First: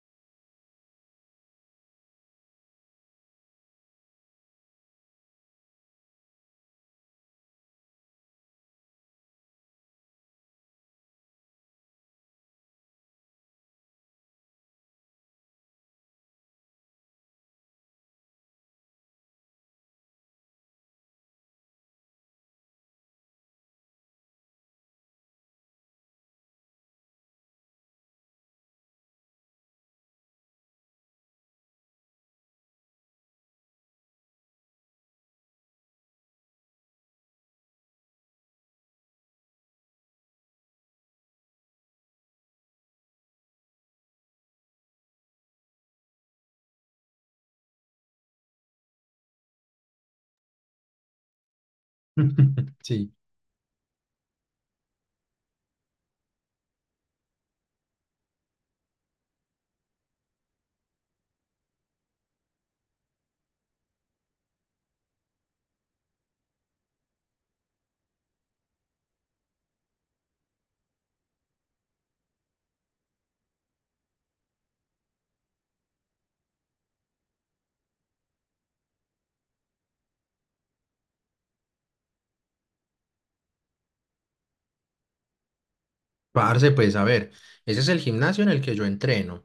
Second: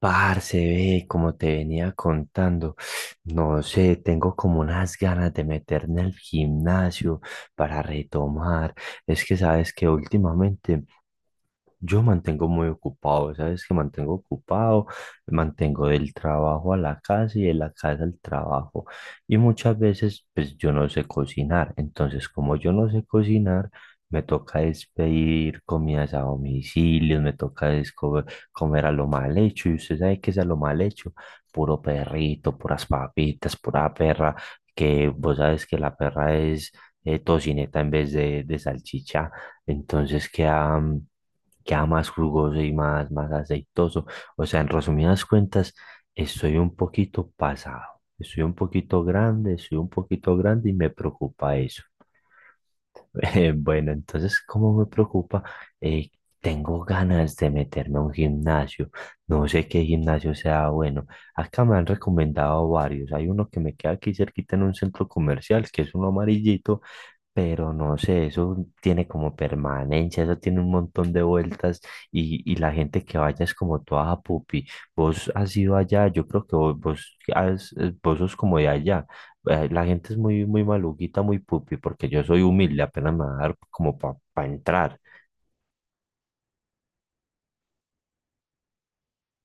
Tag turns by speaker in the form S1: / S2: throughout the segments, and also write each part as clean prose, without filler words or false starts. S1: Parce, ve, como te venía contando, no sé, tengo como unas ganas de meterme al gimnasio para retomar. Es que sabes que últimamente yo mantengo muy ocupado, ¿sabes? Que mantengo ocupado, mantengo del trabajo a la casa y de la casa al trabajo. Y muchas veces, pues yo no sé cocinar. Entonces, como yo no sé cocinar, me toca es pedir comidas a domicilio, me toca es co- comer a lo mal hecho. Y usted sabe qué es a lo mal hecho: puro perrito, puras papitas, pura perra, que vos sabes que la perra es tocineta en vez de salchicha. Entonces queda, queda más jugoso y más aceitoso. O sea, en resumidas cuentas, estoy un poquito pasado, estoy un poquito grande, estoy un poquito grande y me preocupa eso.
S2: Sí,
S1: Bueno, entonces, ¿cómo me preocupa? Eh, Tengo ganas de meterme a un gimnasio. No sé qué gimnasio sea bueno. Acá me han recomendado varios. Hay uno que me queda aquí cerquita en un centro comercial, que es uno amarillito, pero no sé, eso tiene como permanencia, eso tiene un montón de vueltas y la gente que vaya es como toda: "Ah, pupi. Vos has ido allá, yo creo que vos sos como de allá. La gente es muy maluquita, muy pupi, porque yo soy humilde, apenas me va a dar como para entrar."
S2: parce, pues a ver, ese es el gimnasio en el que yo entreno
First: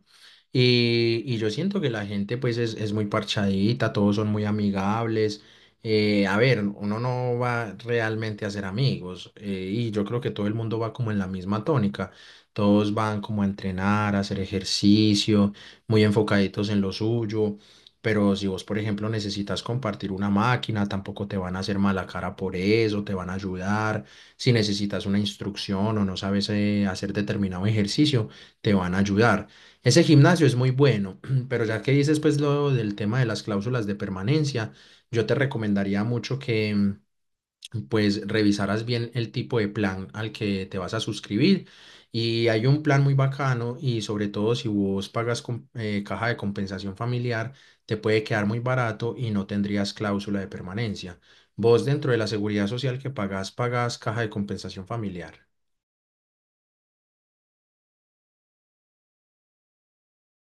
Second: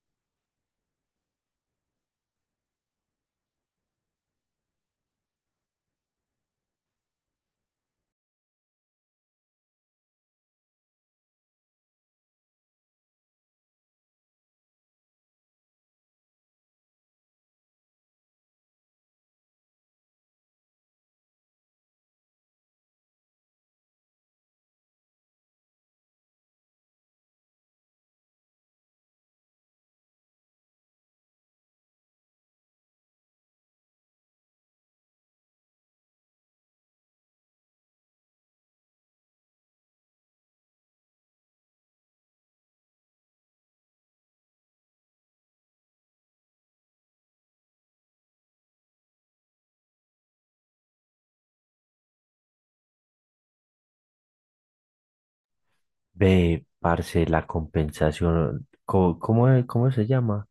S2: y yo siento que la gente pues es muy parchadita, todos son muy amigables. A ver, uno no va realmente a ser amigos y yo creo que todo el mundo va como en la misma tónica. Todos van como a entrenar, a hacer ejercicio, muy enfocaditos en lo suyo. Pero si vos, por ejemplo, necesitas compartir una máquina, tampoco te van a hacer mala cara por eso, te van a ayudar. Si necesitas una instrucción o no sabes hacer determinado ejercicio, te van a ayudar. Ese gimnasio es muy bueno, pero ya que dices pues lo del tema de las cláusulas de permanencia, yo te recomendaría mucho que pues revisarás bien el tipo de plan al que te vas a suscribir. Y hay un plan muy bacano y sobre todo si vos pagas con, caja de compensación familiar, te puede quedar muy barato y no tendrías cláusula de permanencia. Vos dentro de la seguridad social que pagás, pagás caja de compensación familiar.
S1: Ve, parce, la compensación, ¿cómo, cómo se llama?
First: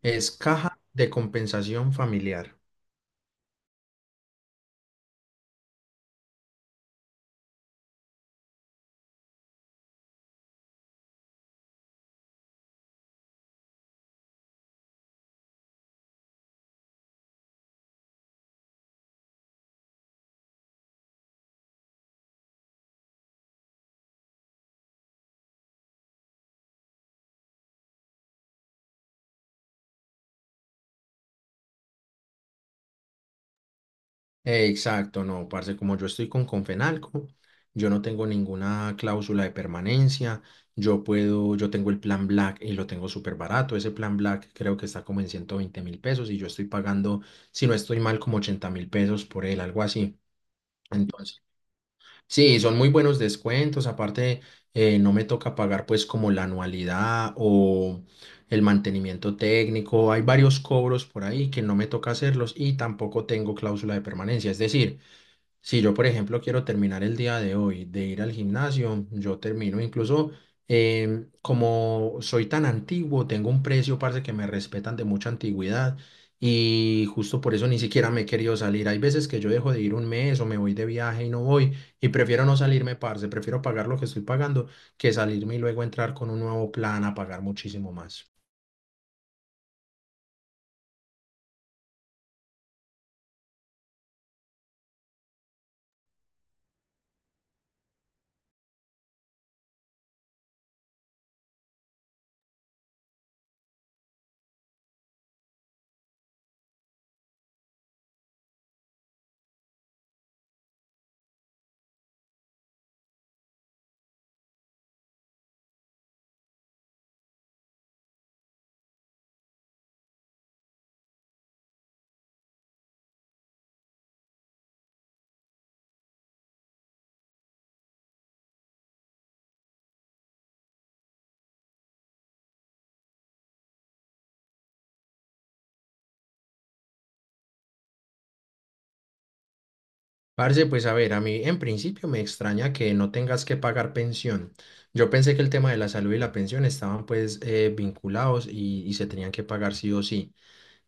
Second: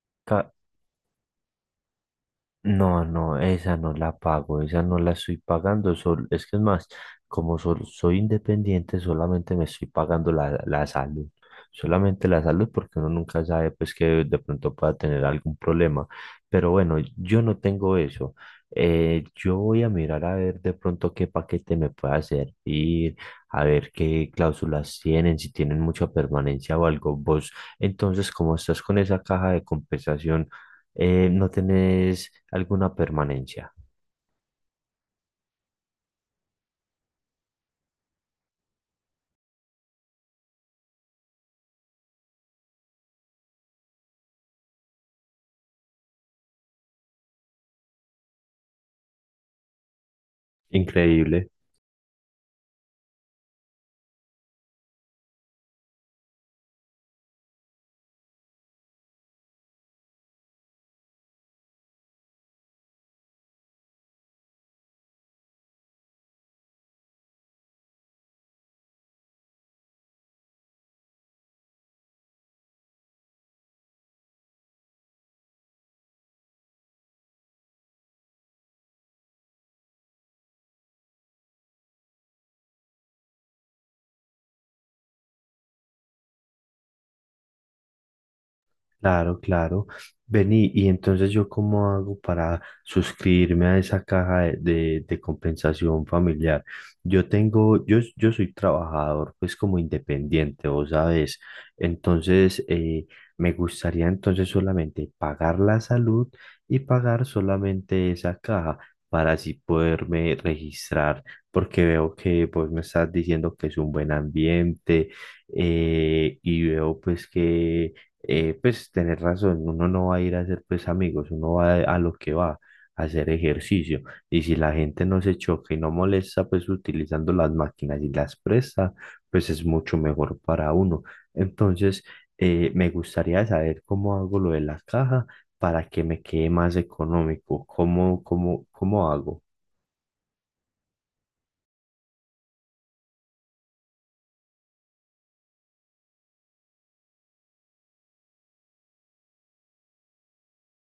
S2: Es caja de compensación familiar.
S1: No, no, esa no la pago, esa no la estoy pagando, es que es más, como soy independiente, solamente me estoy pagando la salud, solamente la salud porque uno nunca sabe pues que de pronto pueda tener algún problema, pero bueno, yo no tengo eso. Yo voy a mirar a ver de pronto qué paquete me pueda servir, a ver qué cláusulas tienen, si tienen mucha permanencia o algo. Vos, entonces, como estás con esa caja de compensación, no tenés alguna permanencia.
S2: Exacto, no, parce, como yo estoy con Confenalco, yo no tengo ninguna cláusula de permanencia, yo puedo, yo tengo el plan Black y lo tengo súper barato, ese plan Black creo que está como en 120.000 pesos y yo estoy pagando, si no estoy mal, como 80.000 pesos por él, algo así. Entonces,
S1: Increíble.
S2: sí, son muy buenos descuentos. Aparte, no me toca pagar pues como la anualidad o el mantenimiento técnico. Hay varios cobros por ahí que no me toca hacerlos y tampoco tengo cláusula de permanencia. Es decir, si yo, por ejemplo, quiero terminar el día de hoy de ir al gimnasio, yo termino. Incluso como soy tan antiguo, tengo un precio, parce, que me respetan de mucha antigüedad. Y justo por eso ni siquiera me he querido salir. Hay veces que yo dejo de ir un mes o me voy de viaje y no voy y prefiero no salirme, parce, prefiero pagar lo que estoy pagando que salirme y luego entrar con un nuevo plan a pagar muchísimo más.
S1: Claro, claro. Vení, y entonces yo cómo hago para suscribirme a esa caja de compensación familiar. Yo tengo, yo soy trabajador, pues como independiente, vos sabes. Entonces, me gustaría entonces solamente pagar la salud y pagar solamente esa caja para así poderme registrar, porque veo que pues me estás diciendo que es un buen ambiente y veo pues que pues tener razón, uno no va a ir a hacer pues amigos, uno va a lo que va, a hacer ejercicio. Y si la gente no se choca y no molesta pues utilizando las máquinas y las presta, pues es mucho mejor para uno. Entonces, me gustaría saber cómo hago lo de la caja para que me quede más económico. ¿Cómo, cómo, cómo hago?
S2: Parce, pues a ver, a mí en principio me extraña que no tengas que pagar pensión. Yo pensé que el tema de la salud y la pensión estaban pues vinculados y se tenían que pagar sí o sí.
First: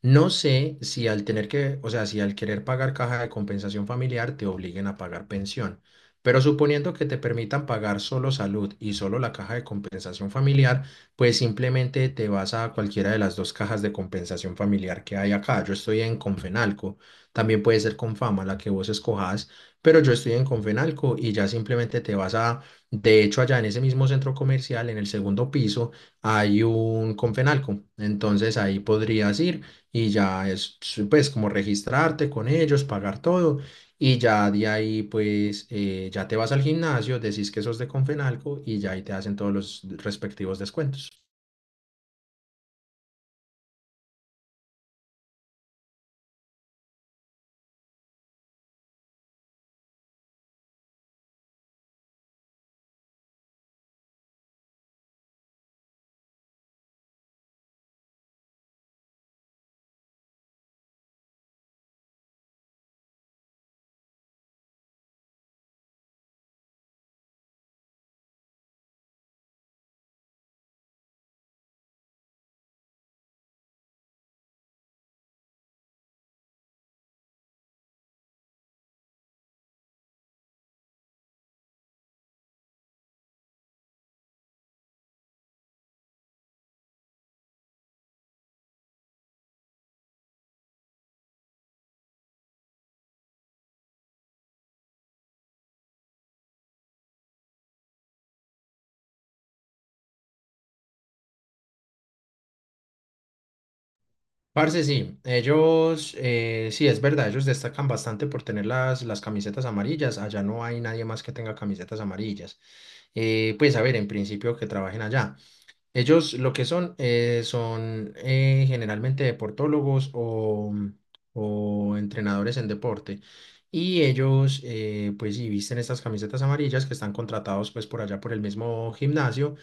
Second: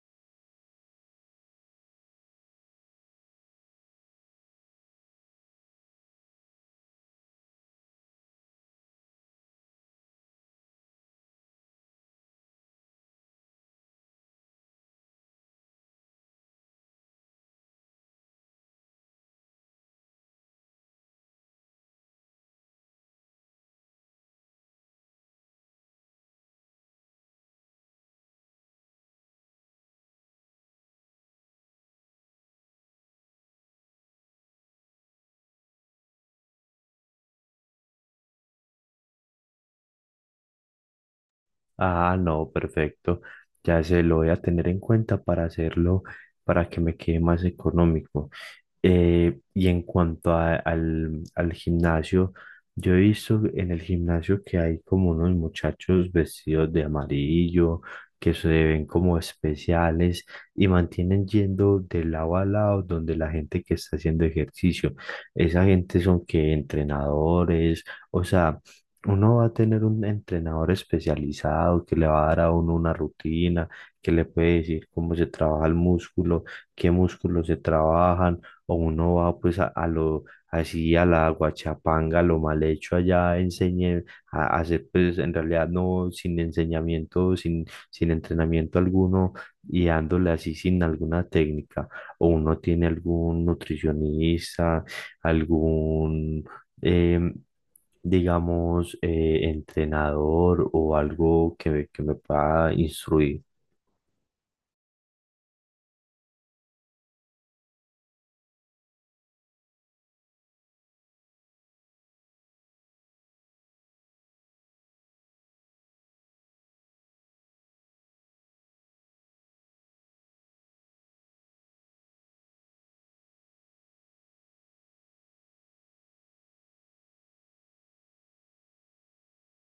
S2: No sé si al tener que, o sea, si al querer pagar caja de compensación familiar te obliguen a pagar pensión, pero suponiendo que te permitan pagar solo salud y solo la caja de compensación familiar, pues simplemente te vas a cualquiera de las dos cajas de compensación familiar que hay acá. Yo estoy en Confenalco, también puede ser Confama, la que vos escojas, pero yo estoy en Confenalco y ya simplemente te vas a, de hecho, allá en ese mismo centro comercial, en el segundo piso, hay un Confenalco, entonces ahí podrías ir y ya es pues como registrarte con ellos, pagar todo y ya de ahí pues ya te vas al gimnasio, decís que sos de Confenalco y ya ahí te hacen todos los respectivos descuentos.
S1: Ah, no, perfecto. Ya se lo voy a tener en cuenta para hacerlo, para que me quede más económico. Y en cuanto al al gimnasio, yo he visto en el gimnasio que hay como unos muchachos vestidos de amarillo, que se ven como especiales y mantienen yendo de lado a lado donde la gente que está haciendo ejercicio. Esa gente son que entrenadores, o sea, uno va a tener un entrenador especializado que le va a dar a uno una rutina, que le puede decir cómo se trabaja el músculo, qué músculos se trabajan, o uno va pues a lo así a la guachapanga, a lo mal hecho allá, enseñe a hacer pues en realidad no sin enseñamiento, sin, sin entrenamiento alguno y dándole así sin alguna técnica, o uno tiene algún nutricionista, algún... em, digamos, entrenador o algo que me pueda instruir.
S2: Parce, sí, ellos, sí, es verdad, ellos destacan bastante por tener las camisetas amarillas. Allá no hay nadie más que tenga camisetas amarillas. Pues a ver, en principio que trabajen allá. Ellos lo que son son generalmente deportólogos o entrenadores en deporte. Y ellos pues y visten estas camisetas amarillas que están contratados pues por allá por el mismo gimnasio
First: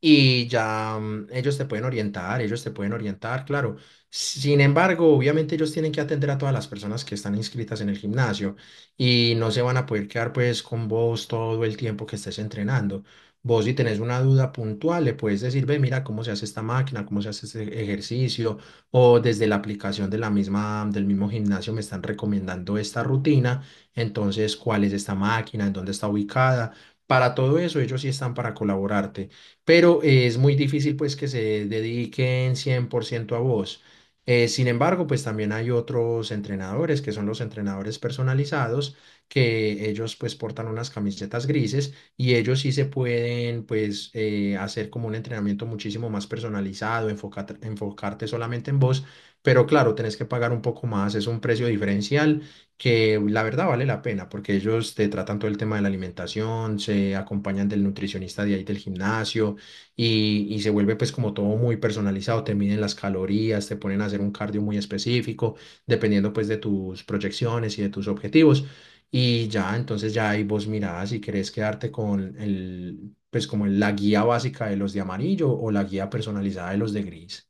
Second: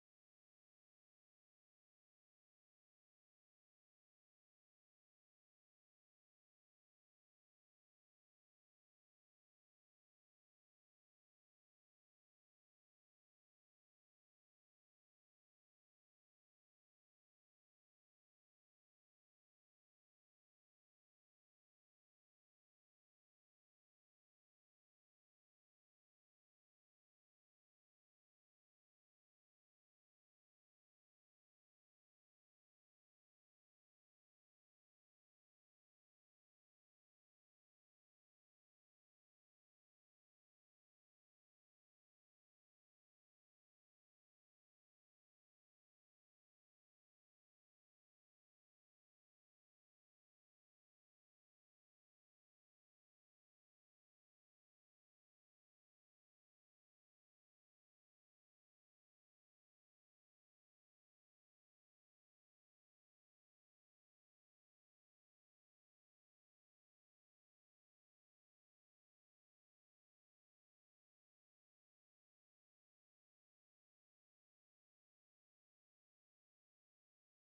S2: y ya ellos te pueden orientar, ellos te pueden orientar, claro. Sin embargo, obviamente ellos tienen que atender a todas las personas que están inscritas en el gimnasio y no se van a poder quedar pues con vos todo el tiempo que estés entrenando. Vos si tenés una duda puntual, le puedes decir, ve, mira cómo se hace esta máquina, cómo se hace este ejercicio, o desde la aplicación de la misma, del mismo gimnasio me están recomendando esta rutina, entonces, ¿cuál es esta máquina? ¿En dónde está ubicada? Para todo eso, ellos sí están para colaborarte, pero es muy difícil pues que se dediquen 100% a vos. Sin embargo, pues también hay otros entrenadores que son los entrenadores personalizados, que ellos pues portan unas camisetas grises y ellos sí se pueden pues hacer como un entrenamiento muchísimo más personalizado, enfocarte, enfocarte solamente en vos, pero claro, tenés que pagar un poco más, es un precio diferencial que la verdad vale la pena porque ellos te tratan todo el tema de la alimentación, se acompañan del nutricionista de ahí del gimnasio y se vuelve pues como todo muy personalizado, te miden las calorías, te ponen a hacer un cardio muy específico, dependiendo pues de tus proyecciones y de tus objetivos. Y ya, entonces ya ahí vos mirás si querés quedarte con el, pues como la guía básica de los de amarillo o la guía personalizada de los de gris.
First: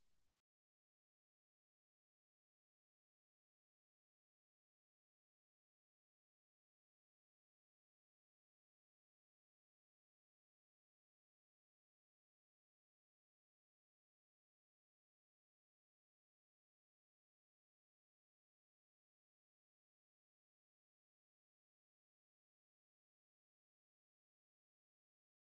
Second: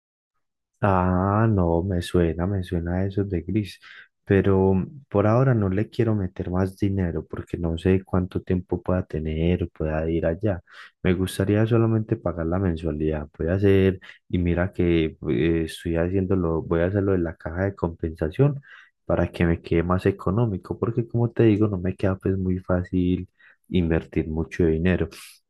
S1: Ah, no, me suena eso de gris, pero por ahora no le quiero meter más dinero porque no sé cuánto tiempo pueda tener o pueda ir allá. Me gustaría solamente pagar la mensualidad. Voy a hacer, y mira que estoy haciéndolo, voy a hacerlo en la caja de compensación para que me quede más económico, porque como te digo, no me queda pues muy fácil invertir mucho dinero.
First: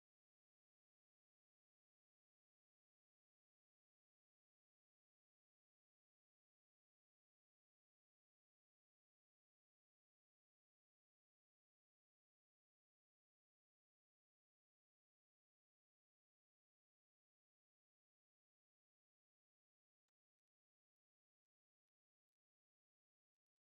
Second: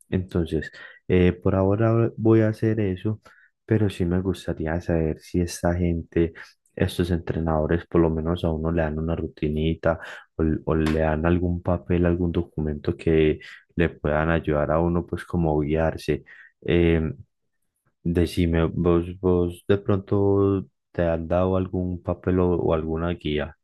S1: Entonces, por ahora voy a hacer eso. Pero sí me gustaría saber si esta gente, estos entrenadores, por lo menos a uno le dan una rutinita o le dan algún papel, algún documento que le puedan ayudar a uno, pues como guiarse. Eh, decime, vos, vos de pronto te han dado algún papel o alguna guía.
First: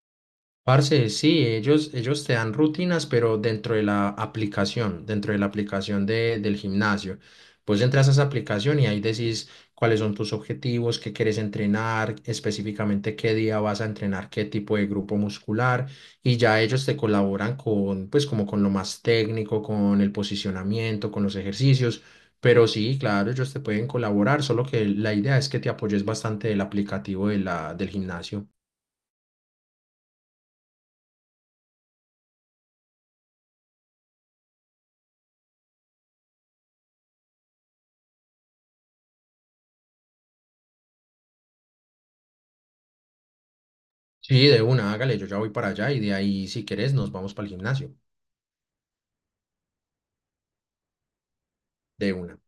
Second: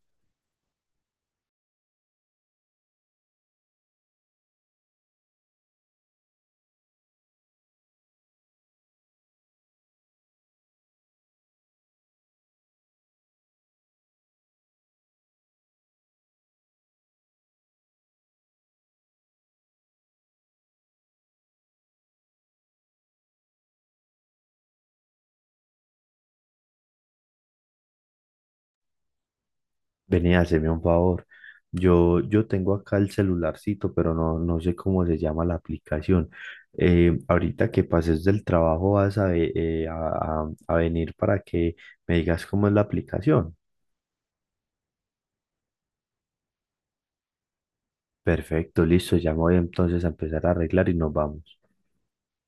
S2: Parce, sí, ellos te dan rutinas, pero dentro de la aplicación, dentro de la aplicación del gimnasio. Pues entras a esa aplicación y ahí decís cuáles son tus objetivos, qué quieres entrenar, específicamente qué día vas a entrenar, qué tipo de grupo muscular, y ya ellos te colaboran con, pues como con lo más técnico, con el posicionamiento, con los ejercicios. Pero sí, claro, ellos te pueden colaborar, solo que la idea es que te apoyes bastante del aplicativo de la, del gimnasio.
S1: Vení, haceme un favor. Yo tengo acá el celularcito, pero no, no sé cómo se llama la aplicación. Ahorita que pases del trabajo vas a, ve- a venir para que me digas cómo es la aplicación.
S2: Sí, de una, hágale, yo ya voy para allá y de ahí, si querés, nos vamos para el gimnasio.
S1: Perfecto, listo, ya me voy entonces a empezar a arreglar y nos vamos.
S2: De una.